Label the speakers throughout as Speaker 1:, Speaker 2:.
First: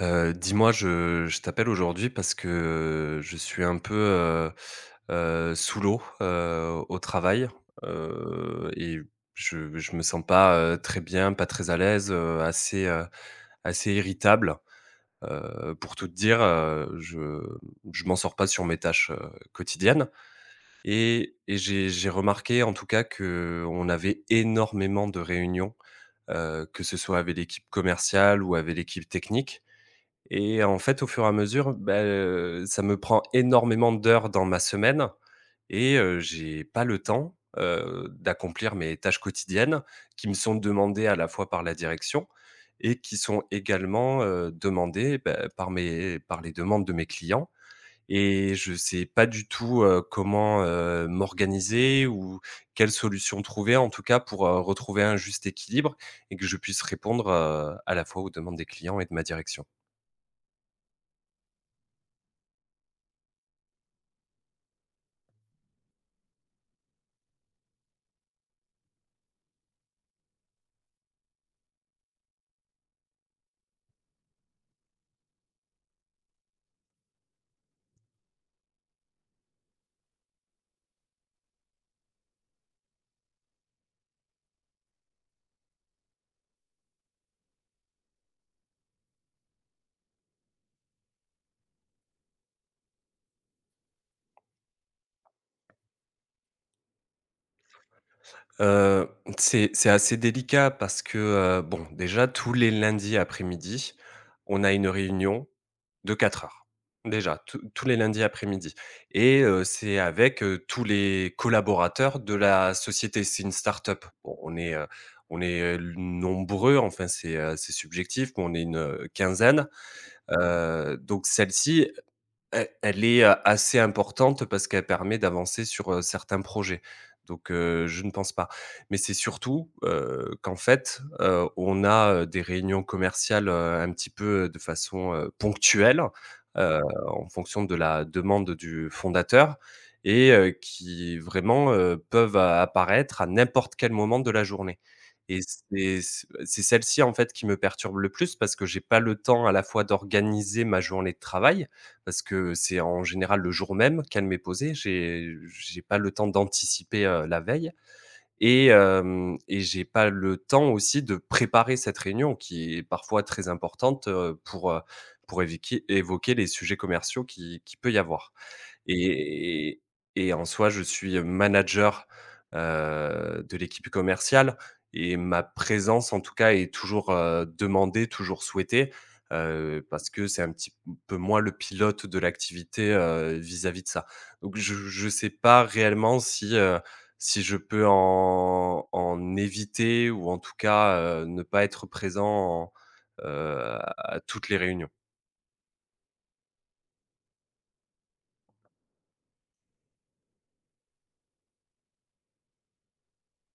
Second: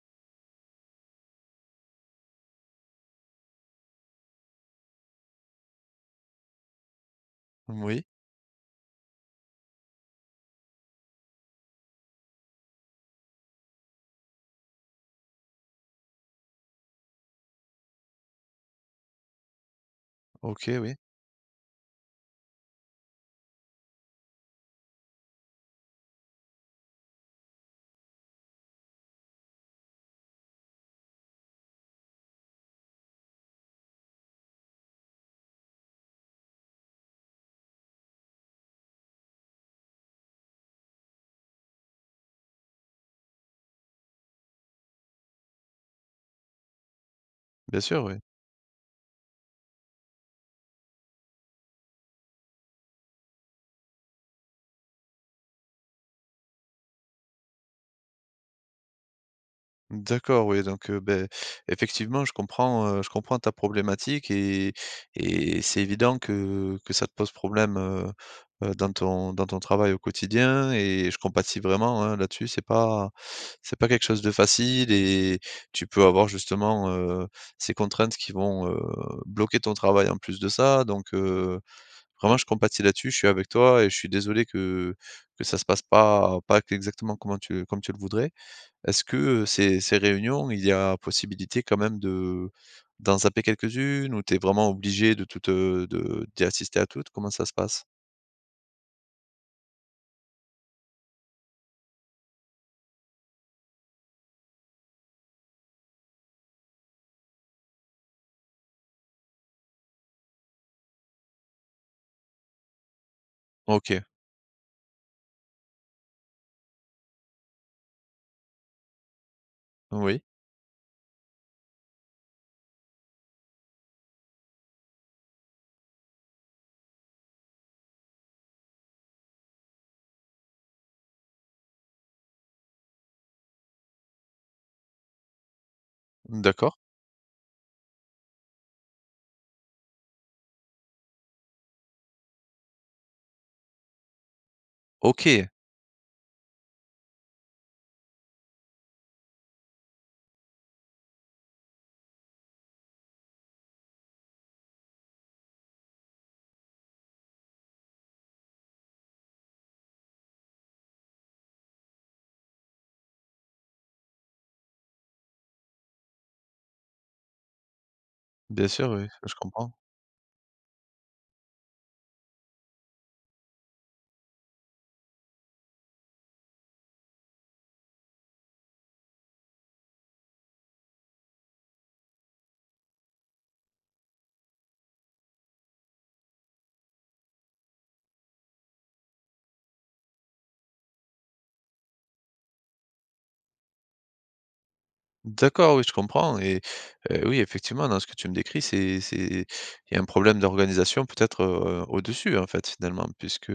Speaker 1: Dis-moi, je t'appelle aujourd'hui parce que je suis un peu sous l'eau, au travail,
Speaker 2: Oui,
Speaker 1: et je me sens pas, très bien, pas très à l'aise, assez, assez irritable. Pour tout te dire, je m'en sors pas sur mes tâches, quotidiennes.
Speaker 2: OK, oui,
Speaker 1: Et j'ai remarqué en tout cas que on avait énormément de réunions, que ce soit avec l'équipe commerciale ou avec l'équipe technique. Et en fait, au fur et à mesure, bah, ça me prend énormément d'heures dans ma semaine, et j'ai pas le temps, d'accomplir mes tâches quotidiennes qui me sont demandées à la fois par la direction et qui sont également, demandées, bah, par mes par les demandes de mes clients.
Speaker 2: bien sûr, oui.
Speaker 1: Et je sais pas du tout, comment, m'organiser ou quelle solution trouver en tout cas pour, retrouver un juste équilibre et que je puisse répondre, à la fois aux demandes des clients et de ma direction.
Speaker 2: D'accord, oui, donc beh, effectivement, je comprends ta problématique et c'est évident que ça te pose problème, dans ton travail au quotidien et je compatis vraiment, hein, là-dessus. C'est pas quelque chose de facile et tu peux avoir justement, ces contraintes qui vont, bloquer ton travail en plus de ça, donc. Vraiment, je compatis là-dessus, je suis avec toi et je suis désolé que ça se passe pas exactement comme tu le voudrais. Est-ce que, ces réunions, il y a possibilité quand même de d'en zapper quelques-unes ou tu es vraiment obligé de toutes, de d'y assister à toutes? Comment ça se passe?
Speaker 1: Heu, c'est assez délicat parce que, bon, déjà tous les lundis après-midi, on a une réunion de 4 heures. Déjà, tous les lundis après-midi, et c'est avec, tous les collaborateurs de la société. C'est une
Speaker 2: OK,
Speaker 1: start-up. Bon, on est, nombreux, enfin c'est subjectif, mais on est une, quinzaine.
Speaker 2: oui,
Speaker 1: Donc celle-ci elle est, assez importante parce qu'elle permet d'avancer sur, certains projets. Donc, je ne pense pas. Mais c'est surtout, qu'en fait, on a, des réunions commerciales, un petit peu, de façon, ponctuelle,
Speaker 2: d'accord.
Speaker 1: heu, en fonction de la demande du fondateur, et qui vraiment, peuvent a apparaître à n'importe quel moment de la journée. Et
Speaker 2: OK,
Speaker 1: c'est celle-ci, en fait, qui me perturbe le plus parce que j'ai pas le temps à la fois d'organiser ma journée de travail parce que c'est en général le jour même qu'elle m'est posée. J'ai pas le temps d'anticiper, la veille, et j'ai pas le temps aussi de préparer cette réunion qui est parfois très importante, pour, pour évoquer les sujets commerciaux qui peut y avoir.
Speaker 2: bien sûr, oui, je comprends.
Speaker 1: Et en soi, je suis manager, de l'équipe commerciale, et ma présence, en tout cas, est toujours, demandée, toujours souhaitée, parce que c'est un petit peu moi le pilote de l'activité, vis-à-vis de ça. Donc je ne sais pas réellement si, si je peux en éviter, ou en tout cas, ne pas être présent en, à toutes les réunions.
Speaker 2: D'accord, oui, je comprends et oui, effectivement, dans ce que tu me décris, c'est il y a un problème d'organisation peut-être, au-dessus, en fait, finalement, puisque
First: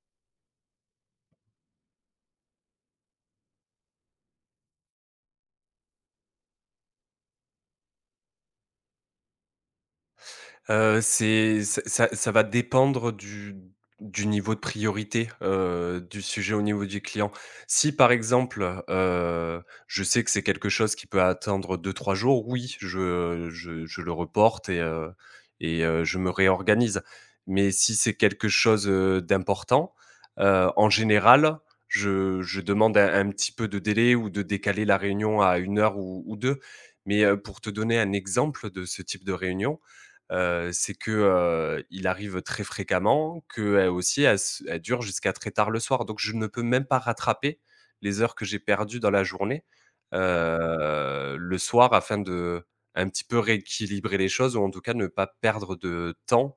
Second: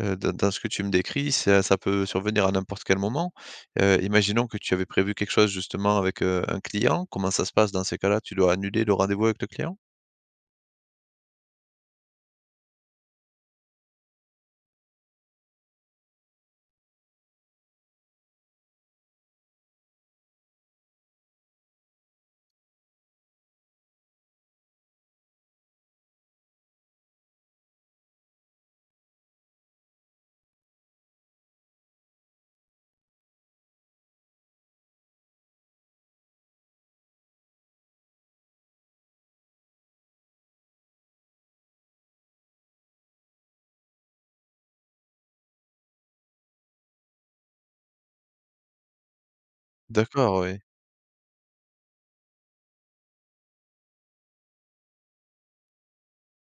Speaker 2: Dans ce que tu me décris, ça peut survenir à n'importe quel moment. Imaginons que tu avais prévu quelque chose justement avec, un client. Comment ça se passe dans ces cas-là? Tu dois annuler le rendez-vous avec le client?
Speaker 1: C'est ça ça ça va dépendre du niveau de priorité, du sujet au niveau du client. Si par exemple, je sais que c'est quelque chose qui peut attendre deux trois jours, oui, je le reporte et je me réorganise. Mais si c'est quelque chose, d'important, en général, je demande un petit peu de délai ou de décaler la réunion à une heure ou 2. Mais, pour te donner un exemple de ce type de réunion, c'est que, il arrive très fréquemment, qu'elle aussi, elle dure jusqu'à très tard le soir. Donc je ne peux même pas rattraper les heures que j'ai perdues dans la journée,
Speaker 2: D'accord, oui,
Speaker 1: le soir, afin de un petit peu rééquilibrer les choses ou en tout cas ne pas perdre de temps,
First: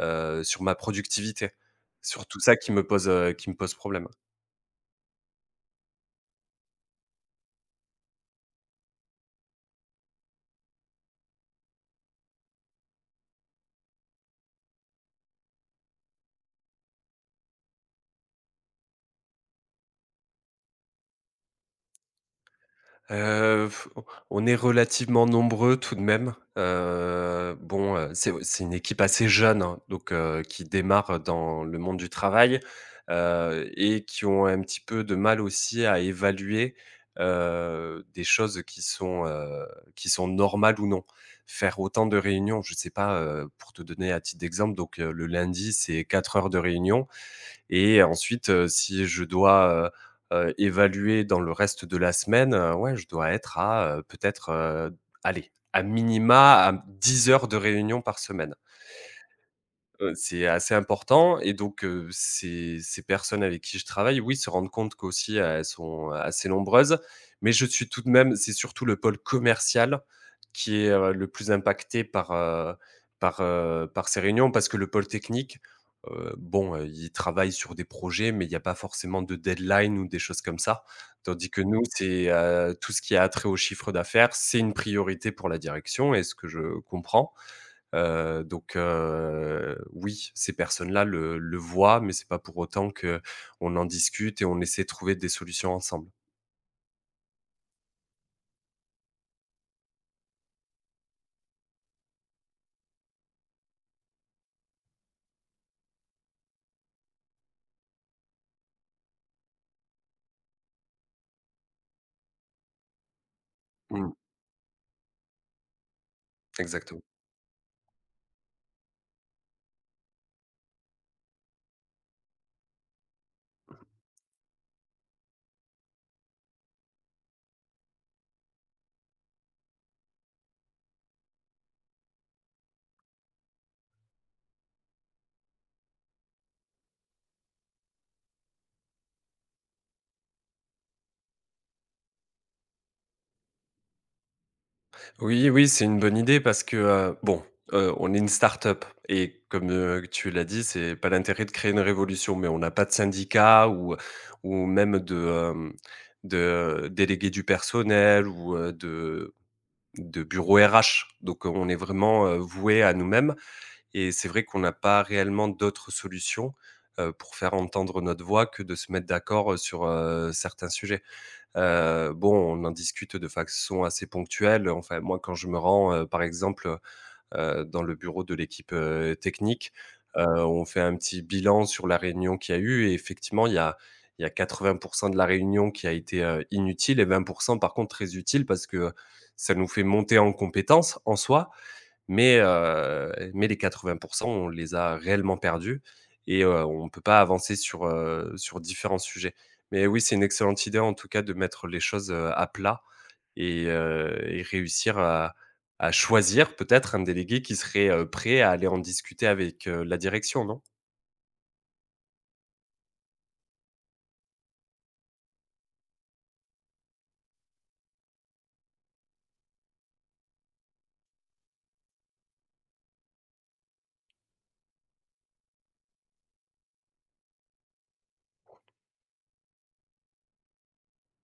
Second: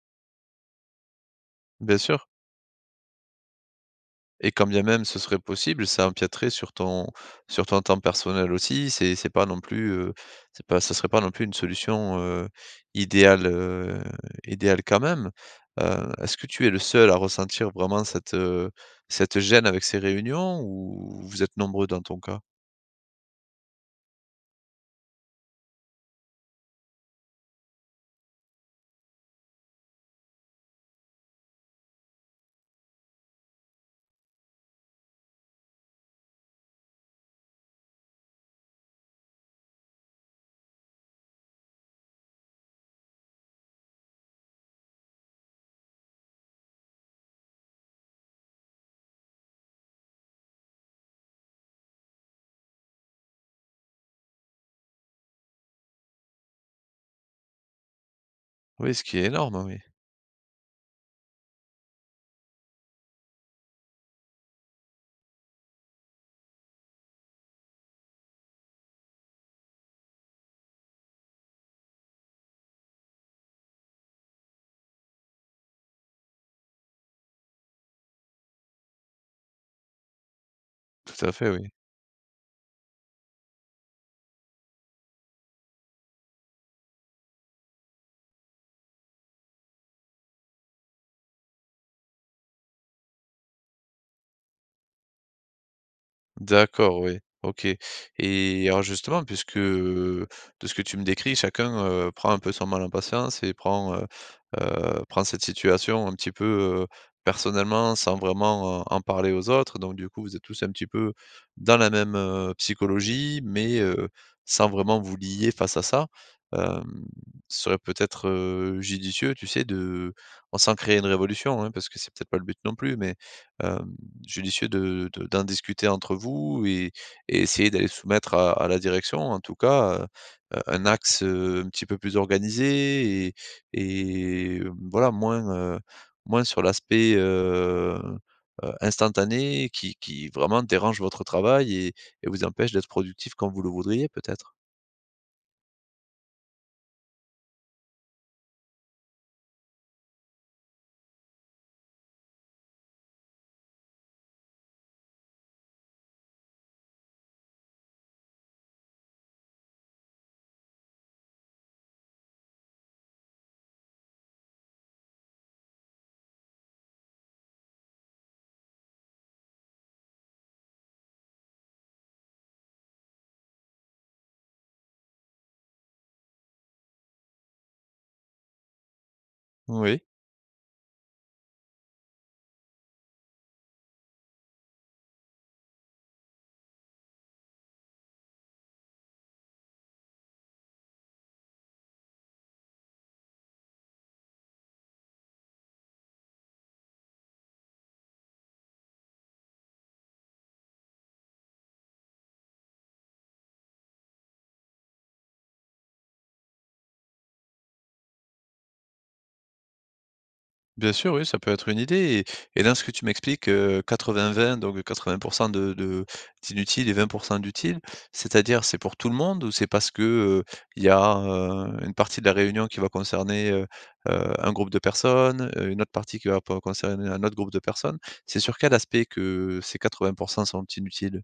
Speaker 1: sur ma productivité.
Speaker 2: bien sûr.
Speaker 1: Sur tout ça qui me pose problème.
Speaker 2: Et quand bien même ce serait possible, ça empiéterait sur ton temps personnel aussi. C'est pas non plus, c'est pas ce serait pas non plus une solution, idéale, idéale quand même. Est-ce que tu es le seul à ressentir vraiment cette, cette gêne avec ces réunions ou vous êtes nombreux dans ton cas?
Speaker 1: Heu, on est relativement nombreux tout de même. Bon, c'est une équipe assez jeune, hein, donc qui démarre dans le monde du travail, et qui ont un petit peu de mal aussi à évaluer, des choses qui sont, qui sont normales ou non. Faire autant de réunions, je sais pas, pour te donner à titre d'exemple, donc le lundi, c'est 4 heures de réunion. Et ensuite, si je dois évaluer dans le reste de la semaine, ouais, je dois être à, peut-être, allez, à minima à 10 heures de réunion par semaine.
Speaker 2: Oui, ce qui est énorme, oui.
Speaker 1: C'est assez important, et donc ces personnes avec qui je travaille, oui, se rendent compte qu'aussi, elles sont assez nombreuses, mais je suis tout de même, c'est surtout le pôle commercial qui est, le plus impacté par ces réunions, parce que le pôle technique, bon, ils travaillent sur des projets, mais il y a pas forcément de deadline ou des choses comme ça.
Speaker 2: Tout à fait,
Speaker 1: Tandis que
Speaker 2: oui.
Speaker 1: nous, c'est, tout ce qui a trait au chiffre d'affaires, c'est une priorité pour la direction, et ce que je comprends. Oui, ces personnes-là le voient, mais c'est pas pour autant que on en discute et on essaie de trouver des solutions ensemble.
Speaker 2: D'accord, oui. OK, et alors justement puisque, de ce que tu me décris, chacun, prend un peu son mal en patience et prend, prend cette situation un petit peu, personnellement sans vraiment en parler aux autres. Donc du coup, vous êtes tous un petit peu dans la même, psychologie mais,
Speaker 1: Mmh,
Speaker 2: sans vraiment vous lier face à ça.
Speaker 1: exactement.
Speaker 2: Hem, ce serait peut-être, judicieux, tu sais, de bon sans créer une révolution, hein, parce que c'est peut-être pas le but non plus mais, hem judicieux de d'en discuter entre vous et essayer d'aller soumettre à la direction, en tout cas, un axe, un petit peu plus organisé et voilà, moins, moins sur l'aspect, instantané qui vraiment dérange votre travail et vous empêche d'être productif comme vous le voudriez peut-être?
Speaker 1: Oui, oui, c'est une bonne idée parce que, bon, on est une start-up, et comme, tu l'as dit, c'est pas l'intérêt de créer une révolution, mais on n'a pas de syndicat ou même de, de délégué du personnel ou, de bureau RH. Donc on est vraiment, voués à nous-mêmes. Et c'est vrai qu'on n'a pas réellement d'autres solutions, pour faire entendre notre voix que de se mettre d'accord, sur, certains sujets. Bon, on en discute de façon assez ponctuelle. Enfin, moi, quand je me rends, par exemple, dans le bureau de l'équipe, technique,
Speaker 2: Oui.
Speaker 1: on fait un petit bilan sur la réunion qu'il y a eu, et effectivement, il y a 80 de la réunion qui a été, inutile, et 20 par contre très utile parce que ça nous fait monter en compétences en soi, mais mais les 80 on les a réellement perdus, et on ne peut pas avancer sur, sur différents sujets. Mais oui, c'est une excellente idée, en tout cas, de mettre les choses, à plat, et réussir à choisir peut-être un délégué qui serait, prêt à aller en discuter avec, la direction, non?
Speaker 2: Bien sûr, oui, ça peut être une idée et dans ce que tu m'expliques, 80-20 donc 80 de d'inutile et 20 d'utile, c'est-à-dire c'est pour tout le monde ou c'est parce que, il y a, une partie de la réunion qui va concerner, un groupe de personnes, une autre partie qui va po concerner un autre groupe de personnes? C'est sur quel aspect que ces 80 sont inutiles?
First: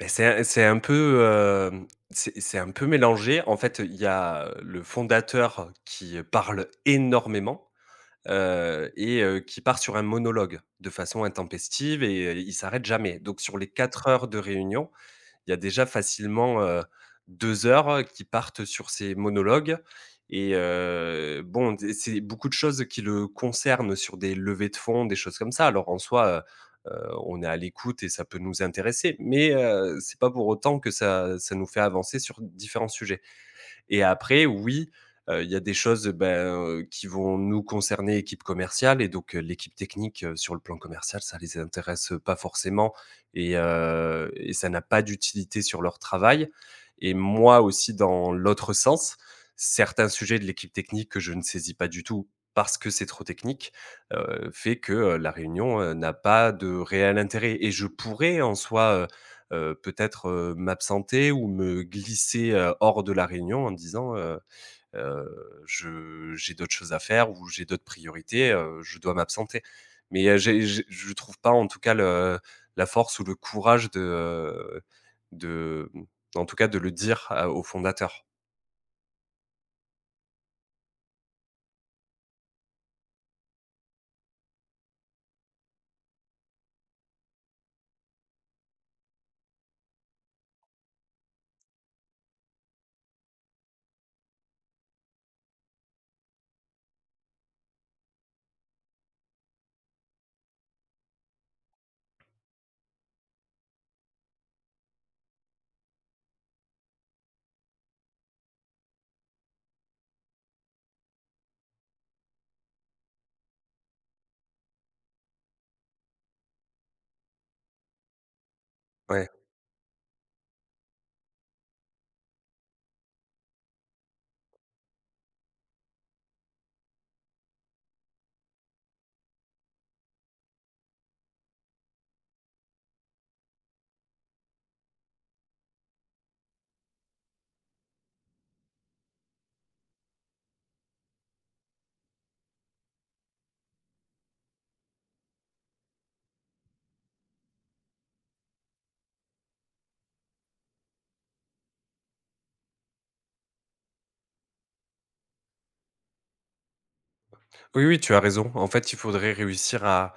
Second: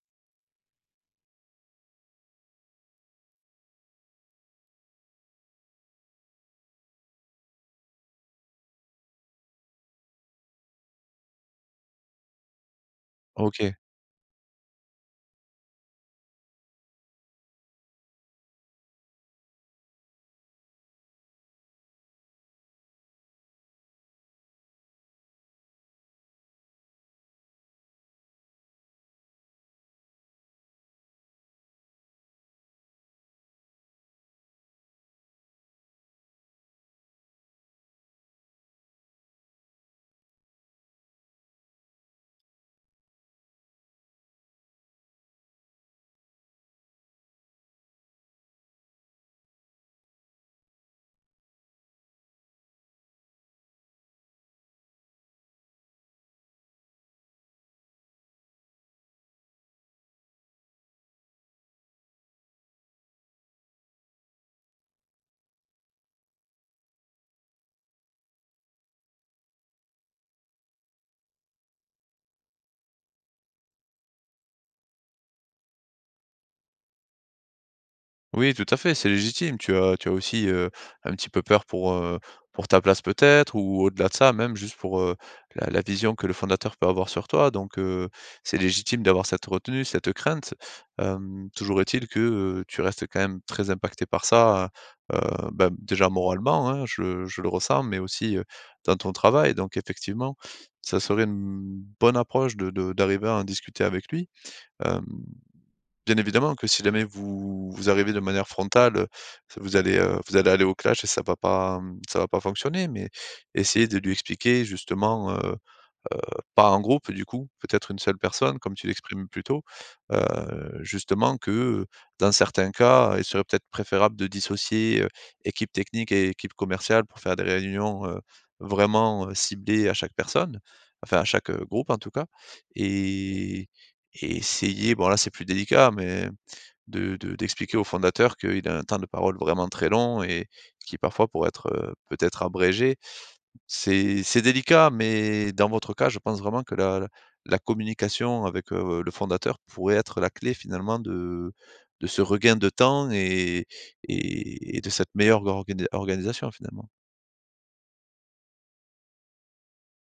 Speaker 1: Ben c'est un peu, c'est un peu mélangé. En fait, il y a le fondateur qui parle énormément, qui part sur un monologue de façon intempestive, et il s'arrête jamais. Donc sur les
Speaker 2: OK.
Speaker 1: 4 heures de réunion, il y a déjà facilement, 2 heures qui partent sur ces monologues, et bon, d c'est beaucoup de choses qui le concernent sur des levées de fonds, des choses comme ça. Alors en soi, on est à l'écoute et ça peut nous intéresser, mais c'est pas pour autant que ça nous fait avancer sur différents sujets. Et après, oui, il y a des choses, bah, qui vont nous concerner, équipe commerciale, et donc, l'équipe technique, sur le plan commercial, ça les intéresse, pas forcément, et ça n'a pas d'utilité sur leur travail. Et moi aussi, dans l'autre sens, certains sujets de l'équipe technique que je ne saisis pas du tout parce que c'est trop technique, fait que, la réunion, n'a pas de réel intérêt, et je pourrais en soi, peut-être, m'absenter ou me glisser, hors de la réunion en disant, «Je j'ai d'autres choses à faire ou j'ai d'autres priorités, je dois m'absenter». Mais, j'ai je ne trouve pas en tout cas le la force ou le courage euh, de, en tout cas de le dire à au fondateur.
Speaker 2: Oui, tout à fait, c'est légitime. Tu as aussi, un petit peu peur pour ta place peut-être ou au-delà de ça, même juste pour, la vision que le fondateur peut avoir sur toi, donc c'est légitime d'avoir cette retenue, cette crainte. Toujours est-il que, tu restes quand même très impacté par ça, heu, bah, déjà moralement, hein, je le ressens, mais aussi, dans ton travail, donc effectivement, ça serait une bonne approche de d'arriver à en discuter avec lui. Hem Bien évidemment que si jamais vous arrivez de manière frontale, vous allez aller au clash et ça va pas, mmh, ça va pas fonctionner, mais essayez de lui expliquer justement, heu, pas en groupe du coup, peut-être une seule personne comme tu
Speaker 1: Ouais.
Speaker 2: l'exprimes plus tôt, justement que, dans certains cas, il serait peut-être préférable de dissocier, équipe technique et équipe commerciale pour faire des réunions, vraiment, ciblées à chaque personne, enfin à chaque, groupe en tout cas, et et essayer, bon là c'est plus délicat, mais de d'expliquer au fondateur qu'il a un temps de parole vraiment très long et qui parfois pourrait être, peut-être abrégé. C'est délicat, mais dans votre cas, je pense vraiment que la communication avec, le fondateur pourrait être la clé finalement de ce regain de temps et de cette meilleure organisation finalement.
Speaker 1: Oui, oui, tu as raison. En fait, il faudrait réussir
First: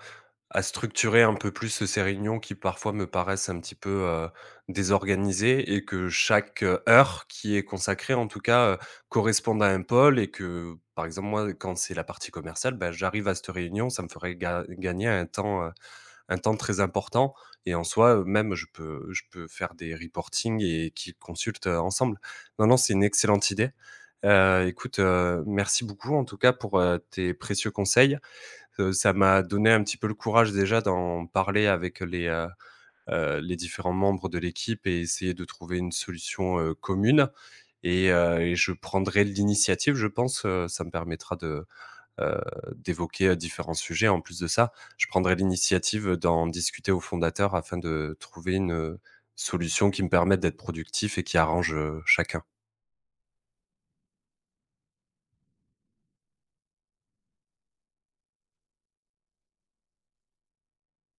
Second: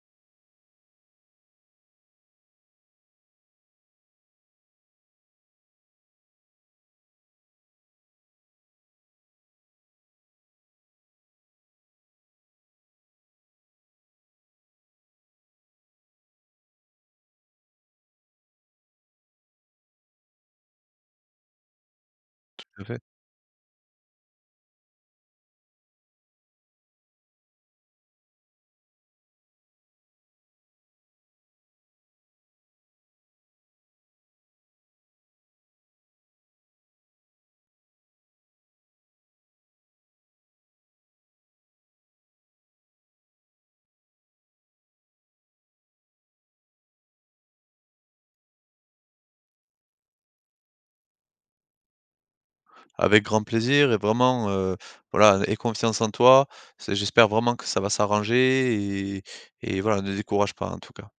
Speaker 1: à structurer un peu plus ces réunions qui parfois me paraissent un petit peu désorganisées, et que chaque heure qui est consacrée, en tout cas, corresponde à un pôle, et que, par exemple, moi, quand c'est la partie commerciale, bah, j'arrive à cette réunion, ça me ferait gagner un temps très important, et en soi, même je peux faire des reportings et qu'ils consultent, ensemble. Non, non,
Speaker 2: Tout à
Speaker 1: c'est
Speaker 2: fait.
Speaker 1: une excellente idée. Écoute, merci beaucoup en tout cas pour, tes précieux conseils. Ça m'a donné un petit peu le courage déjà d'en parler avec les différents membres de l'équipe, et essayer de trouver une solution, commune, et je prendrai l'initiative, je pense, ça me permettra de heu, d'évoquer, différents sujets. En plus de ça, je prendrai l'initiative d'en discuter aux fondateurs, afin de trouver une, solution qui me permette d'être productif et qui arrange, chacun.
Speaker 2: Avec grand plaisir et vraiment, voilà, aie confiance en toi. C'est j'espère vraiment que ça va s'arranger et voilà, ne décourage pas en tout cas.